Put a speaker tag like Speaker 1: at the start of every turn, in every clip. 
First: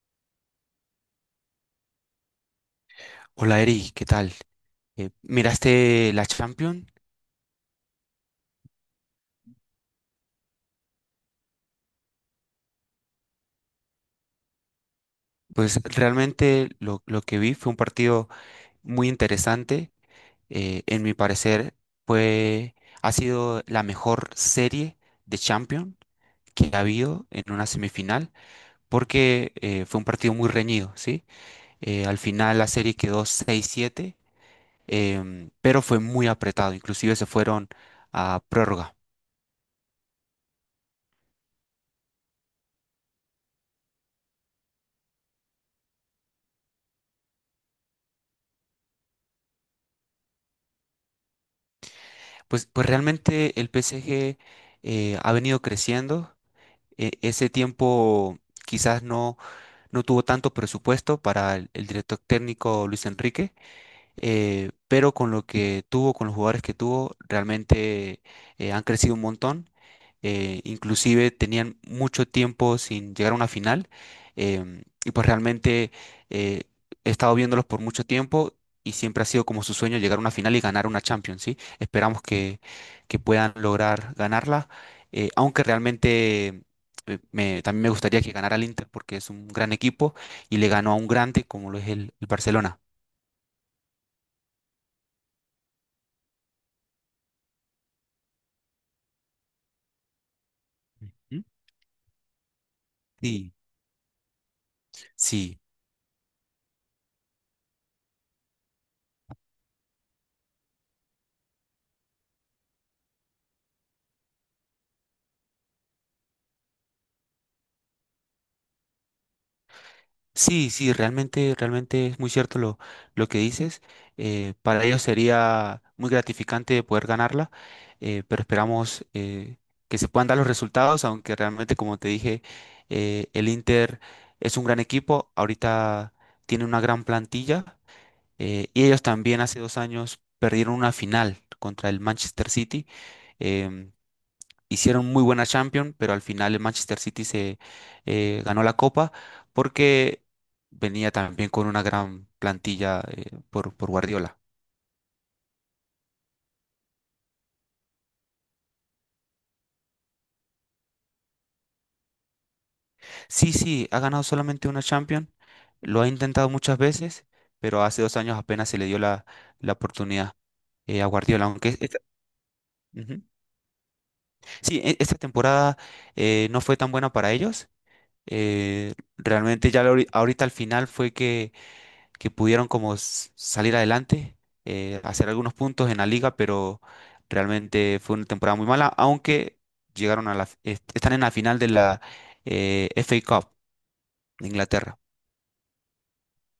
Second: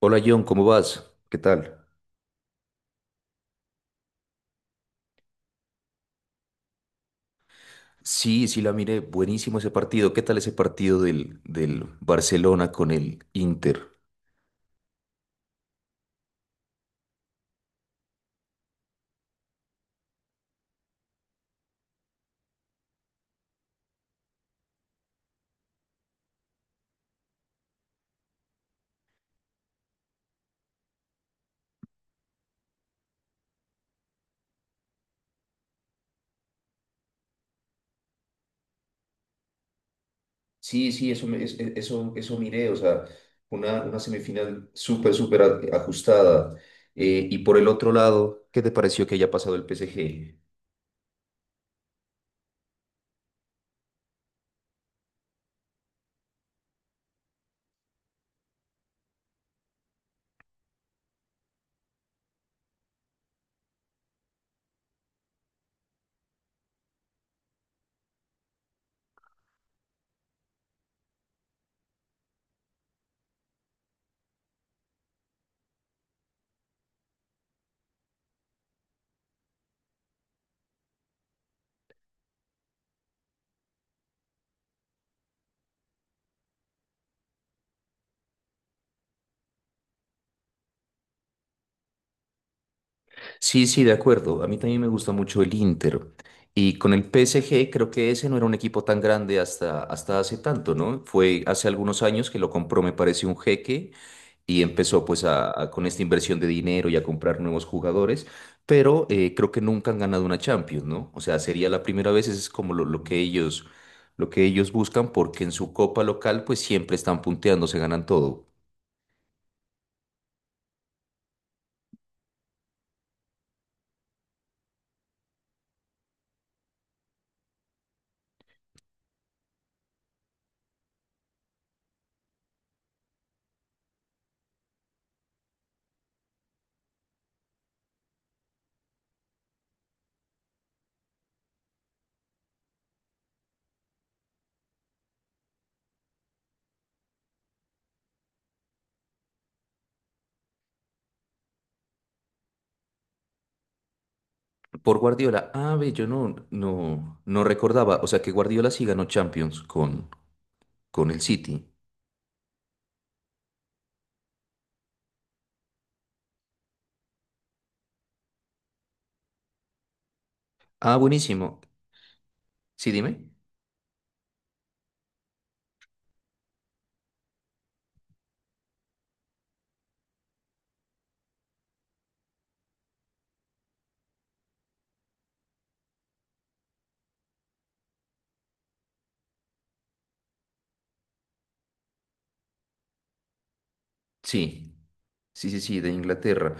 Speaker 1: Hola John, ¿cómo vas? ¿Qué tal?
Speaker 2: Hola Eri, ¿qué tal? ¿Miraste la Champions?
Speaker 1: Sí, sí la miré, buenísimo ese partido. ¿Qué tal ese partido del Barcelona con el Inter?
Speaker 2: Pues realmente lo que vi fue un partido muy interesante. En mi parecer, fue, ha sido la mejor serie de Champions que ha habido en una semifinal, porque fue un partido muy reñido, ¿sí? Al final la serie quedó seis siete, pero fue muy apretado, inclusive se fueron a prórroga.
Speaker 1: Sí, sí, eso, eso miré, o sea, una semifinal súper ajustada. Y por el otro lado, ¿qué te pareció que haya pasado el PSG?
Speaker 2: Pues realmente el PSG ha venido creciendo ese tiempo quizás no, no tuvo tanto presupuesto para el director técnico Luis Enrique, pero con lo que tuvo, con los jugadores que tuvo, realmente han crecido un montón. Inclusive tenían mucho tiempo sin llegar a una final, y pues realmente eh, he estado viéndolos por mucho tiempo y siempre ha sido como su sueño llegar a una final y ganar una Champions, ¿sí? Esperamos que puedan lograr ganarla, aunque realmente, también me gustaría que ganara el Inter porque es un gran equipo y le ganó a un grande como lo es el Barcelona.
Speaker 1: Sí, sí, de acuerdo. A mí también me gusta mucho el Inter. Y con el PSG creo que ese no era un equipo tan grande hasta hace tanto, ¿no?
Speaker 2: ¿Mm?
Speaker 1: Fue hace algunos años que lo compró, me parece, un
Speaker 2: Sí.
Speaker 1: jeque. Y empezó pues
Speaker 2: Sí,
Speaker 1: con esta inversión de dinero y a comprar nuevos jugadores, pero creo que nunca han ganado una Champions, ¿no? O sea, sería la primera vez, eso es como lo que ellos buscan, porque en su copa local pues siempre están punteando, se ganan todo.
Speaker 2: sí, sí, realmente, realmente es muy cierto lo que dices. Para ellos sería muy gratificante poder ganarla, pero esperamos que se puedan dar los resultados, aunque realmente, como te dije, el Inter es un gran equipo, ahorita tiene una gran plantilla, y ellos también hace dos años perdieron una final contra el Manchester City. em, Hicieron muy buena Champions, pero al final el Manchester City se ganó la copa porque venía también con una gran plantilla por Guardiola.
Speaker 1: Por Guardiola, ah, ve, yo no recordaba, o sea que Guardiola sí ganó Champions con el City.
Speaker 2: Sí, sí, ha ganado solamente una Champions, lo ha intentado muchas veces, pero hace dos años apenas se le dio la, la oportunidad
Speaker 1: Ah,
Speaker 2: a Guardiola,
Speaker 1: buenísimo.
Speaker 2: aunque esta,
Speaker 1: Sí,
Speaker 2: Ujú.
Speaker 1: dime.
Speaker 2: Sí, esta temporada no fue tan buena para ellos. Realmente ya ahorita al final fue que pudieron como salir adelante, hacer algunos puntos en la liga, pero realmente fue una temporada muy mala, aunque llegaron a la, están en la final de la FA Cup de
Speaker 1: Sí,
Speaker 2: Inglaterra.
Speaker 1: sí, de Inglaterra.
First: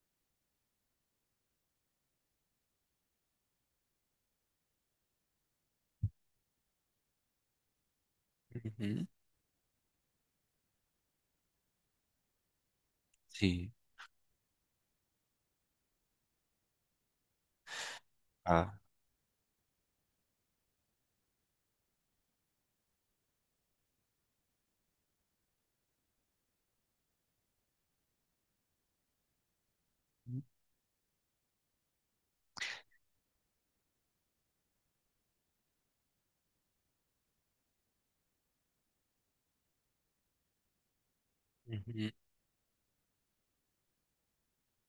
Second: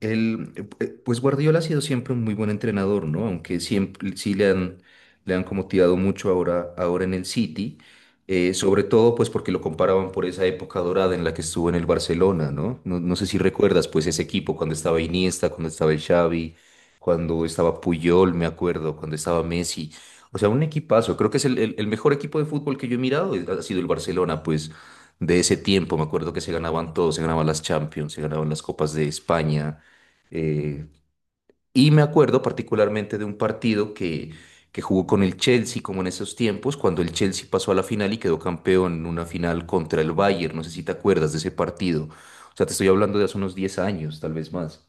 Speaker 1: Él, pues Guardiola ha sido siempre un muy buen entrenador, ¿no? Aunque siempre le han como tirado mucho ahora en el City, sobre
Speaker 2: Ujú.
Speaker 1: todo pues porque lo comparaban por esa época dorada en la que estuvo en el Barcelona, ¿no? No sé si
Speaker 2: Sí.
Speaker 1: recuerdas pues ese equipo cuando estaba Iniesta, cuando estaba el Xavi, cuando estaba Puyol, me
Speaker 2: Ah.
Speaker 1: acuerdo, cuando estaba Messi. O sea, un equipazo. Creo que es el mejor equipo de fútbol que yo he mirado, ha sido el Barcelona, pues de ese tiempo. Me acuerdo que se ganaban todo, se ganaban las Champions, se ganaban las Copas de España. Eh, y me acuerdo particularmente de un partido que jugó con el Chelsea, como en esos tiempos, cuando el Chelsea pasó a la final y quedó campeón en una final contra el Bayern. No sé si te acuerdas de ese partido.
Speaker 2: Ujú.
Speaker 1: O sea, te estoy hablando de hace unos diez años, tal vez más.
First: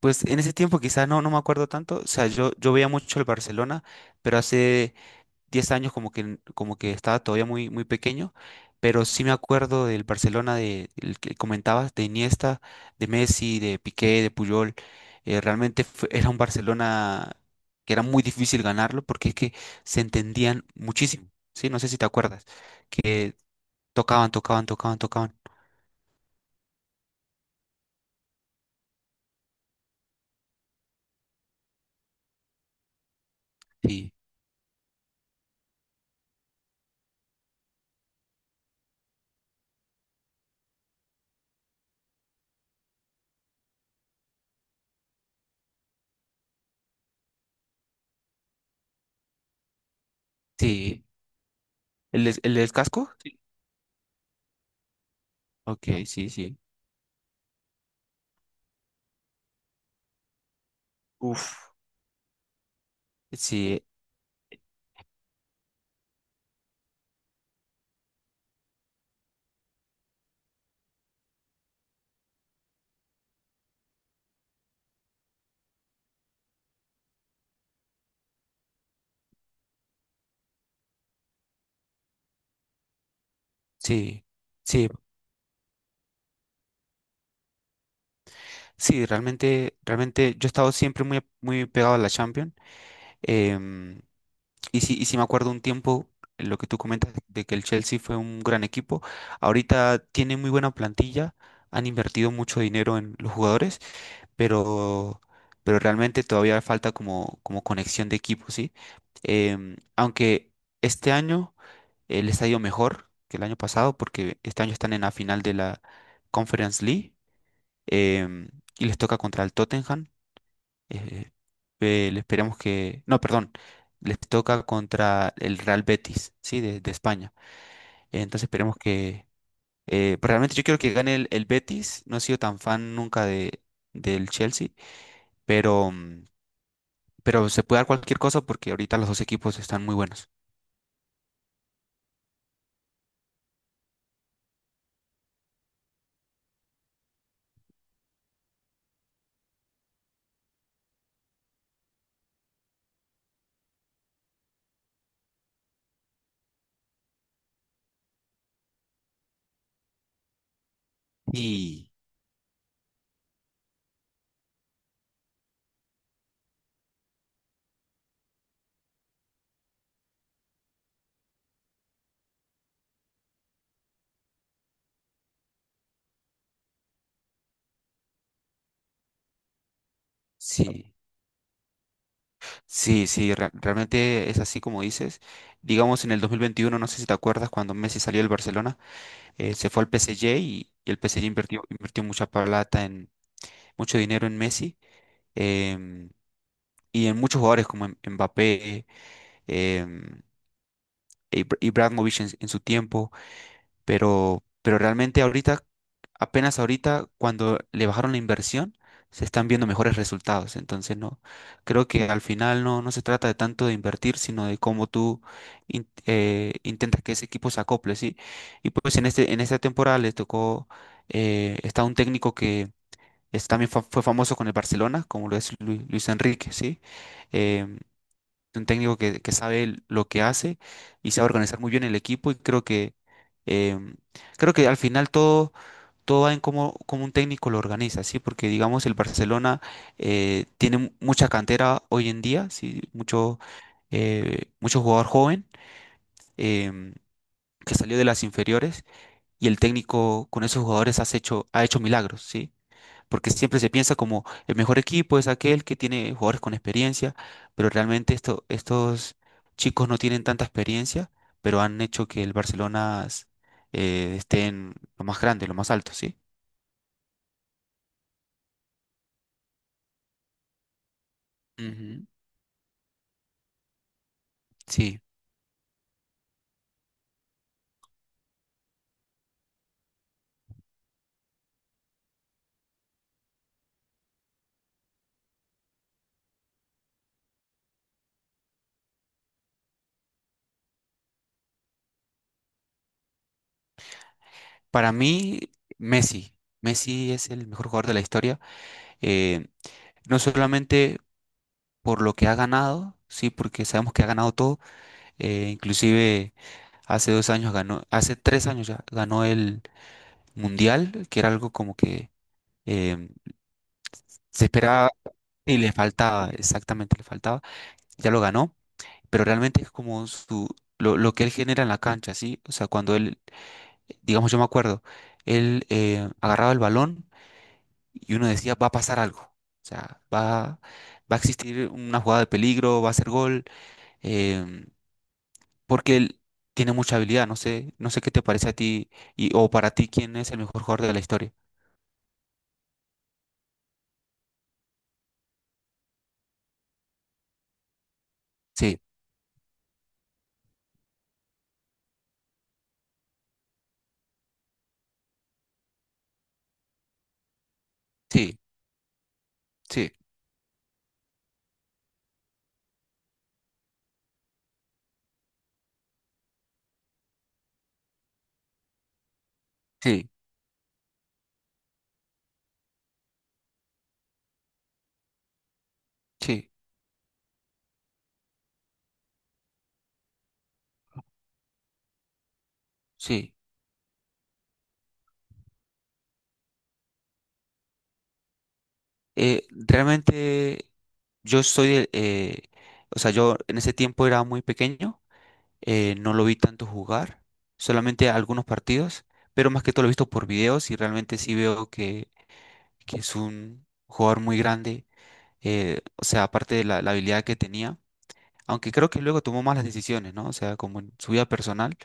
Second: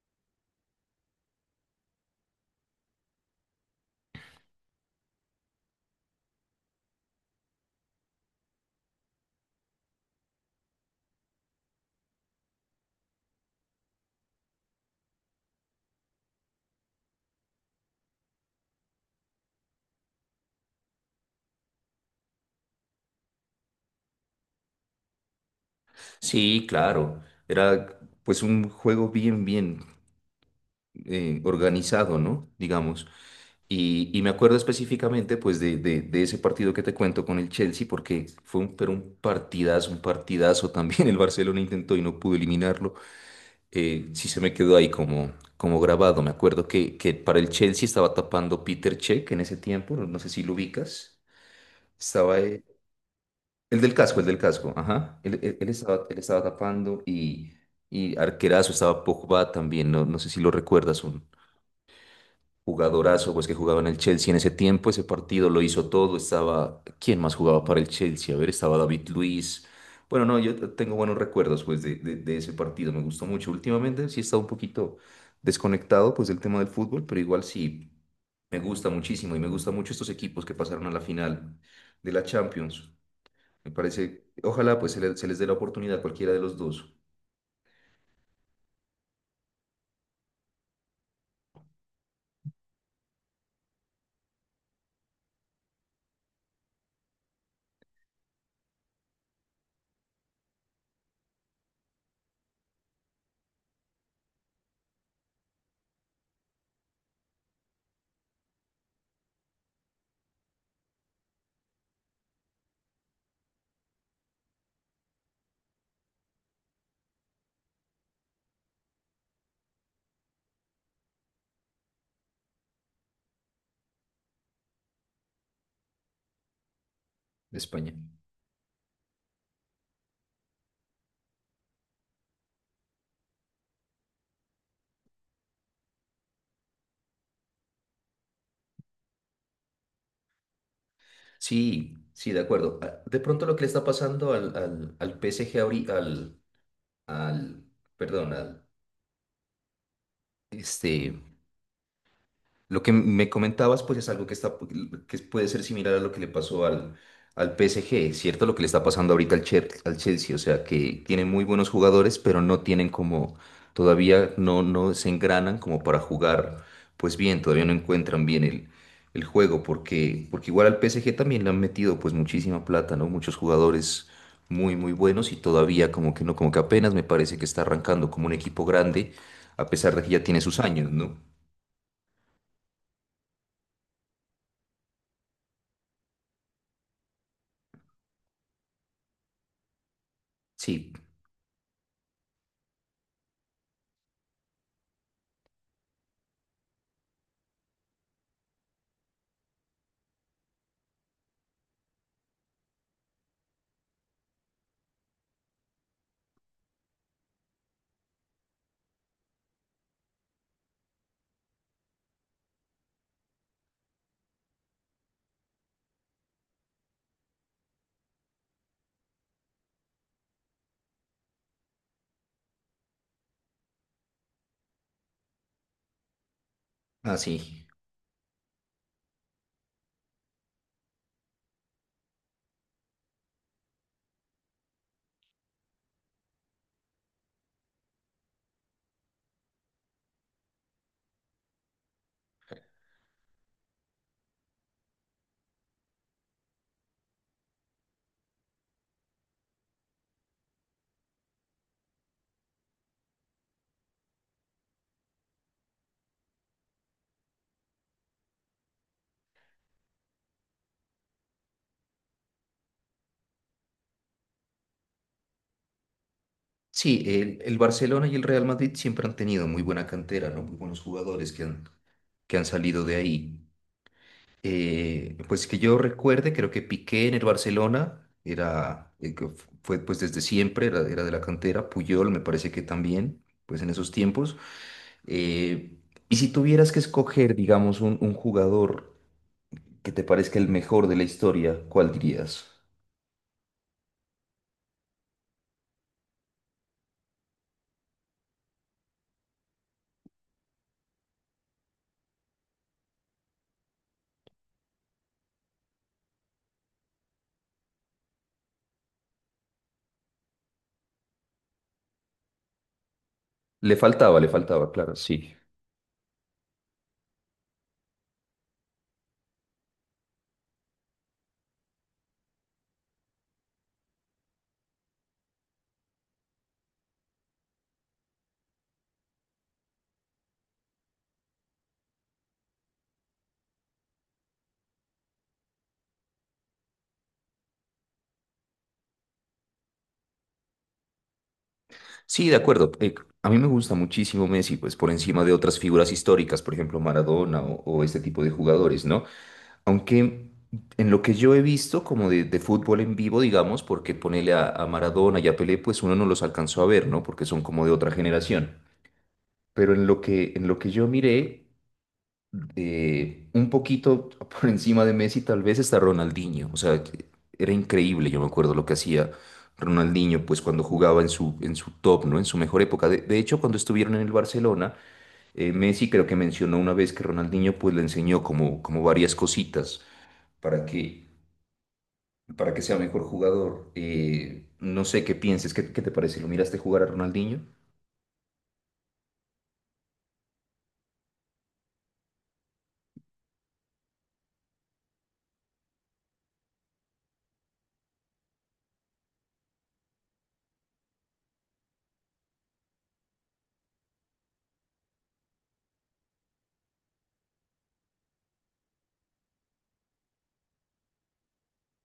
Speaker 2: Pues en ese tiempo quizás no, no me acuerdo tanto, o sea, yo veía mucho el Barcelona, pero hace 10 años como que estaba todavía muy, muy pequeño, pero sí me acuerdo del Barcelona de, el que comentabas, de Iniesta, de Messi, de Piqué, de Puyol. Realmente era un Barcelona que era muy difícil ganarlo porque es que se entendían muchísimo, ¿sí? No sé si te acuerdas, que tocaban, tocaban, tocaban, tocaban.
Speaker 1: Sí, claro. Era pues un juego bien organizado, ¿no? Digamos.
Speaker 2: Sí,
Speaker 1: Y me acuerdo específicamente pues de ese partido que te cuento con el Chelsea porque fue un, pero un partidazo también. El Barcelona intentó y no pudo eliminarlo. Sí se me quedó ahí como, como grabado. Me acuerdo que para el Chelsea estaba tapando Peter Cech en ese tiempo, no sé si lo
Speaker 2: sí.
Speaker 1: ubicas.
Speaker 2: ¿El,
Speaker 1: Estaba
Speaker 2: el del casco? Sí.
Speaker 1: el del casco, ajá.
Speaker 2: Ok,
Speaker 1: Él
Speaker 2: sí,
Speaker 1: estaba
Speaker 2: sí.
Speaker 1: tapando y arquerazo estaba Pogba también, no sé si lo recuerdas. Un,
Speaker 2: Uf.
Speaker 1: jugadorazo, pues que jugaba
Speaker 2: Sí,
Speaker 1: en el Chelsea en ese tiempo, ese partido lo hizo todo, estaba, ¿quién más jugaba para el Chelsea? A ver, estaba David Luiz. Bueno, no, tengo buenos recuerdos pues de ese partido, me gustó mucho. Últimamente sí he estado un poquito desconectado pues del tema del fútbol, pero igual sí, me gusta muchísimo y me gustan mucho estos equipos que pasaron a la final de la Champions. Me
Speaker 2: sí.
Speaker 1: parece, ojalá
Speaker 2: Sí,
Speaker 1: pues se les dé la oportunidad a cualquiera de los dos
Speaker 2: sí, realmente, realmente yo he estado siempre muy, muy pegado a la Champions. em, y sí, y sí me acuerdo un tiempo lo que tú comentas de que el Chelsea fue un gran equipo. Ahorita tiene muy buena plantilla, han invertido mucho dinero en los jugadores, pero, pero realmente todavía falta como, como conexión de equipo, ¿sí? Em, aunque este año les ha ido mejor que el año pasado, porque este año están en la final de la Conference League. em, y les toca contra el Tottenham eh, le esperamos que. No, perdón. Les toca contra el Real Betis, sí, de España.
Speaker 1: de España.
Speaker 2: Entonces esperemos que. Pues realmente yo quiero que gane el Betis. No he sido tan fan nunca de, del Chelsea, pero, pero se puede dar cualquier cosa porque ahorita los dos equipos están muy buenos.
Speaker 1: Sí, sí, de acuerdo. Ah, de pronto lo que le está pasando al PSG ahorita, al, perdón, este, lo que me comentabas, pues es algo que está, que puede ser similar a lo que le pasó al PSG, ¿cierto? Lo que le está pasando ahorita al Chelsea, o sea, que tienen muy buenos
Speaker 2: Y
Speaker 1: jugadores, pero no tienen como, todavía no se engranan como para jugar, pues bien, todavía no encuentran bien el juego, porque igual al PSG también le han metido pues muchísima plata, ¿no? Muchos jugadores muy buenos y todavía como que no, como que apenas me parece que está arrancando como un equipo grande, a pesar de que ya tiene sus años,
Speaker 2: sí,
Speaker 1: ¿no?
Speaker 2: sí, sí, realmente es así como dices. Digamos en el 2021 no sé si te acuerdas, cuando Messi salió del Barcelona, se fue al PSG y
Speaker 1: Sí.
Speaker 2: el PSG invirtió, invirtió mucha plata en mucho dinero en Messi, em, y en muchos jugadores como Mbappé, em, e Ibrahimovic en su tiempo, pero realmente ahorita, apenas ahorita, cuando le bajaron la inversión, se están viendo mejores resultados. Entonces, no, creo que al final no, no se trata de tanto de invertir, sino de cómo tú intentas que ese equipo se acople, ¿sí? Y pues en este, en esta temporada les tocó, está un técnico también fue famoso con el Barcelona, como lo es Luis Enrique, ¿sí?
Speaker 1: Ah, sí.
Speaker 2: Em, un técnico que sabe lo que hace y sabe organizar muy bien el equipo y creo que, em, creo que al final todo, todo va en cómo, cómo un técnico lo organiza, ¿sí? Porque digamos el Barcelona tiene mucha cantera hoy en día, ¿sí? Mucho, mucho jugador joven, em, que salió de las inferiores y el técnico con esos jugadores has hecho, ha hecho milagros, ¿sí? Porque siempre se piensa como el mejor equipo es aquel que tiene jugadores con experiencia, pero realmente esto, estos chicos no tienen tanta experiencia, pero han hecho que el Barcelona esté en lo más grande, lo más alto, ¿sí?
Speaker 1: Sí, el Barcelona y el Real Madrid siempre han tenido muy buena cantera, ¿no? Muy buenos jugadores
Speaker 2: Ujú,
Speaker 1: que han salido de ahí.
Speaker 2: sí,
Speaker 1: Pues que yo recuerde, creo que Piqué en el Barcelona fue pues desde siempre, era de la cantera. Puyol me parece que también, pues en esos tiempos. Eh, y si tuvieras que escoger, digamos, un jugador que te parezca el mejor de la historia, ¿cuál dirías?
Speaker 2: para mí Messi, Messi es el mejor jugador de la historia, eh, no solamente por lo que ha ganado, sí, porque sabemos que ha ganado todo, inclusive hace dos años ganó, hace tres años ya ganó mundial, que era algo como que, em,
Speaker 1: Le
Speaker 2: se
Speaker 1: faltaba,
Speaker 2: esperaba
Speaker 1: claro, sí.
Speaker 2: y le faltaba, exactamente le faltaba, ya lo ganó, pero realmente es como su, lo que él genera en la cancha, ¿sí? O sea, cuando él, digamos, yo me acuerdo, él agarraba el balón y uno decía, va a pasar algo, o sea, va, va a existir una jugada de peligro, va a ser gol, em, porque él tiene mucha habilidad, no sé, no sé qué te parece a ti y, o para ti quién es el mejor jugador de la historia.
Speaker 1: Sí, de acuerdo. A mí me gusta muchísimo Messi, pues por encima de otras figuras históricas, por ejemplo Maradona o este tipo de
Speaker 2: Sí,
Speaker 1: jugadores, ¿no? Aunque en lo que yo he visto como de fútbol en vivo, digamos, porque ponele a Maradona y a Pelé, pues uno no los alcanzó a ver, ¿no? Porque son como de otra
Speaker 2: sí,
Speaker 1: generación. Pero
Speaker 2: sí,
Speaker 1: en lo que yo miré, un poquito por encima de Messi tal vez está Ronaldinho. O sea, que era increíble, yo me acuerdo lo que hacía
Speaker 2: sí,
Speaker 1: Ronaldinho, pues cuando jugaba en su top, ¿no? En su mejor época. De hecho, cuando estuvieron en el Barcelona, Messi creo que
Speaker 2: sí.
Speaker 1: mencionó una vez que Ronaldinho pues le enseñó como, como varias cositas para que, para que sea mejor
Speaker 2: Sí,
Speaker 1: jugador. No sé qué pienses, ¿qué, qué te parece? ¿Lo miraste jugar a Ronaldinho?
Speaker 2: realmente yo soy, o sea, yo en ese tiempo era muy pequeño, no lo vi tanto jugar, solamente algunos partidos, pero más que todo lo he visto por videos y realmente sí veo que es un jugador muy grande, o sea, aparte de la, la habilidad que tenía, aunque creo que luego tomó malas decisiones, ¿no? O sea, como en su vida personal,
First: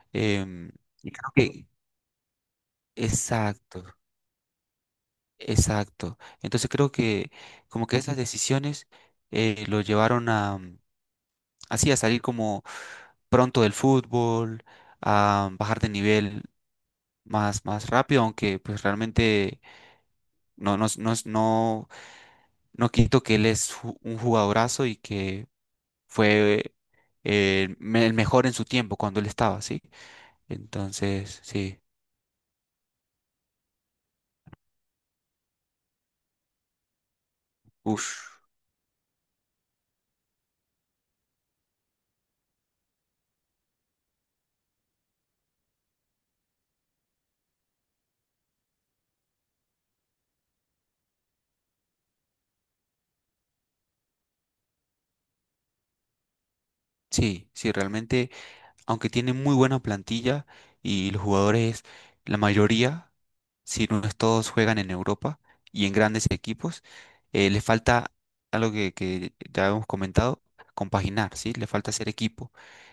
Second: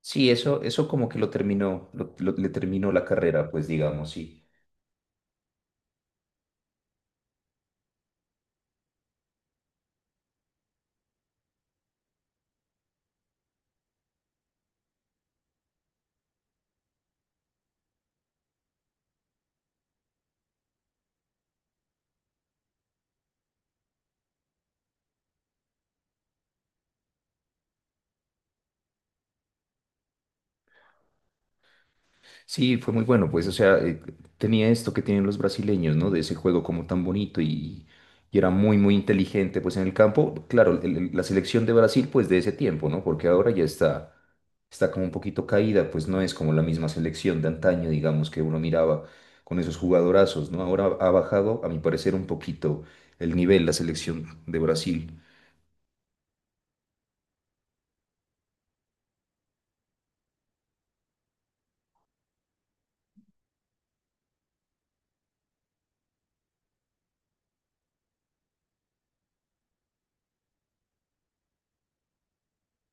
Speaker 1: Sí, eso,
Speaker 2: em,
Speaker 1: eso como
Speaker 2: y
Speaker 1: que lo
Speaker 2: creo que...
Speaker 1: terminó, le terminó la carrera, pues
Speaker 2: Exacto.
Speaker 1: digamos, sí.
Speaker 2: Exacto. Entonces creo que como que esas decisiones lo llevaron a así a salir como pronto del fútbol, a bajar de nivel más, más rápido, aunque pues realmente no, no, no, no, no quito que él es un jugadorazo y que fue el mejor en su tiempo cuando él estaba, ¿sí? Entonces, sí.
Speaker 1: Sí, fue muy bueno, pues, o sea, tenía esto que tienen los brasileños, ¿no? De ese juego como tan bonito
Speaker 2: Ush.
Speaker 1: y era muy inteligente, pues, en el campo. Claro, la selección de Brasil, pues, de ese tiempo, ¿no? Porque ahora ya está, está como un poquito caída, pues, no es como la misma selección de antaño, digamos, que uno miraba con esos jugadorazos, ¿no? Ahora ha bajado, a mi parecer, un poquito el nivel, la selección de Brasil.
Speaker 2: Sí, sí, realmente. Aunque tiene muy buena plantilla y los jugadores, la mayoría, si no es todos, juegan en Europa y en grandes equipos, le falta algo que ya hemos comentado, compaginar, ¿sí? Le falta ser equipo,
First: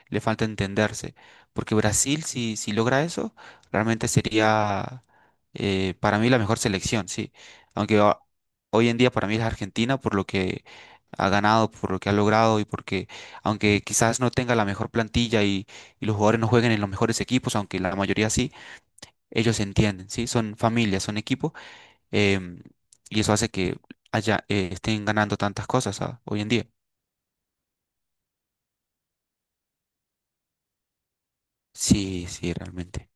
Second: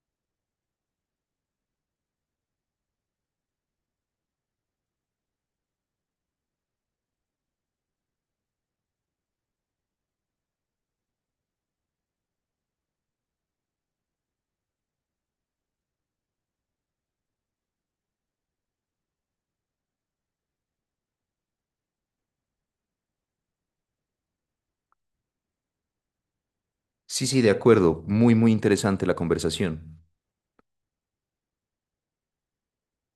Speaker 2: le falta entenderse, porque Brasil, si, si logra eso, realmente sería para mí la mejor selección, ¿sí? Aunque hoy en día para mí es Argentina, por lo que ha ganado, por lo que ha logrado y porque aunque quizás no tenga la mejor plantilla y los jugadores no jueguen en los mejores equipos, aunque la mayoría sí, ellos se entienden, ¿sí? Son familias, son equipo, em, y eso hace que haya, estén ganando tantas cosas, ah, hoy en día.
Speaker 1: Sí, sí, de acuerdo, muy interesante la conversación.
Speaker 2: Sí, sí, realmente.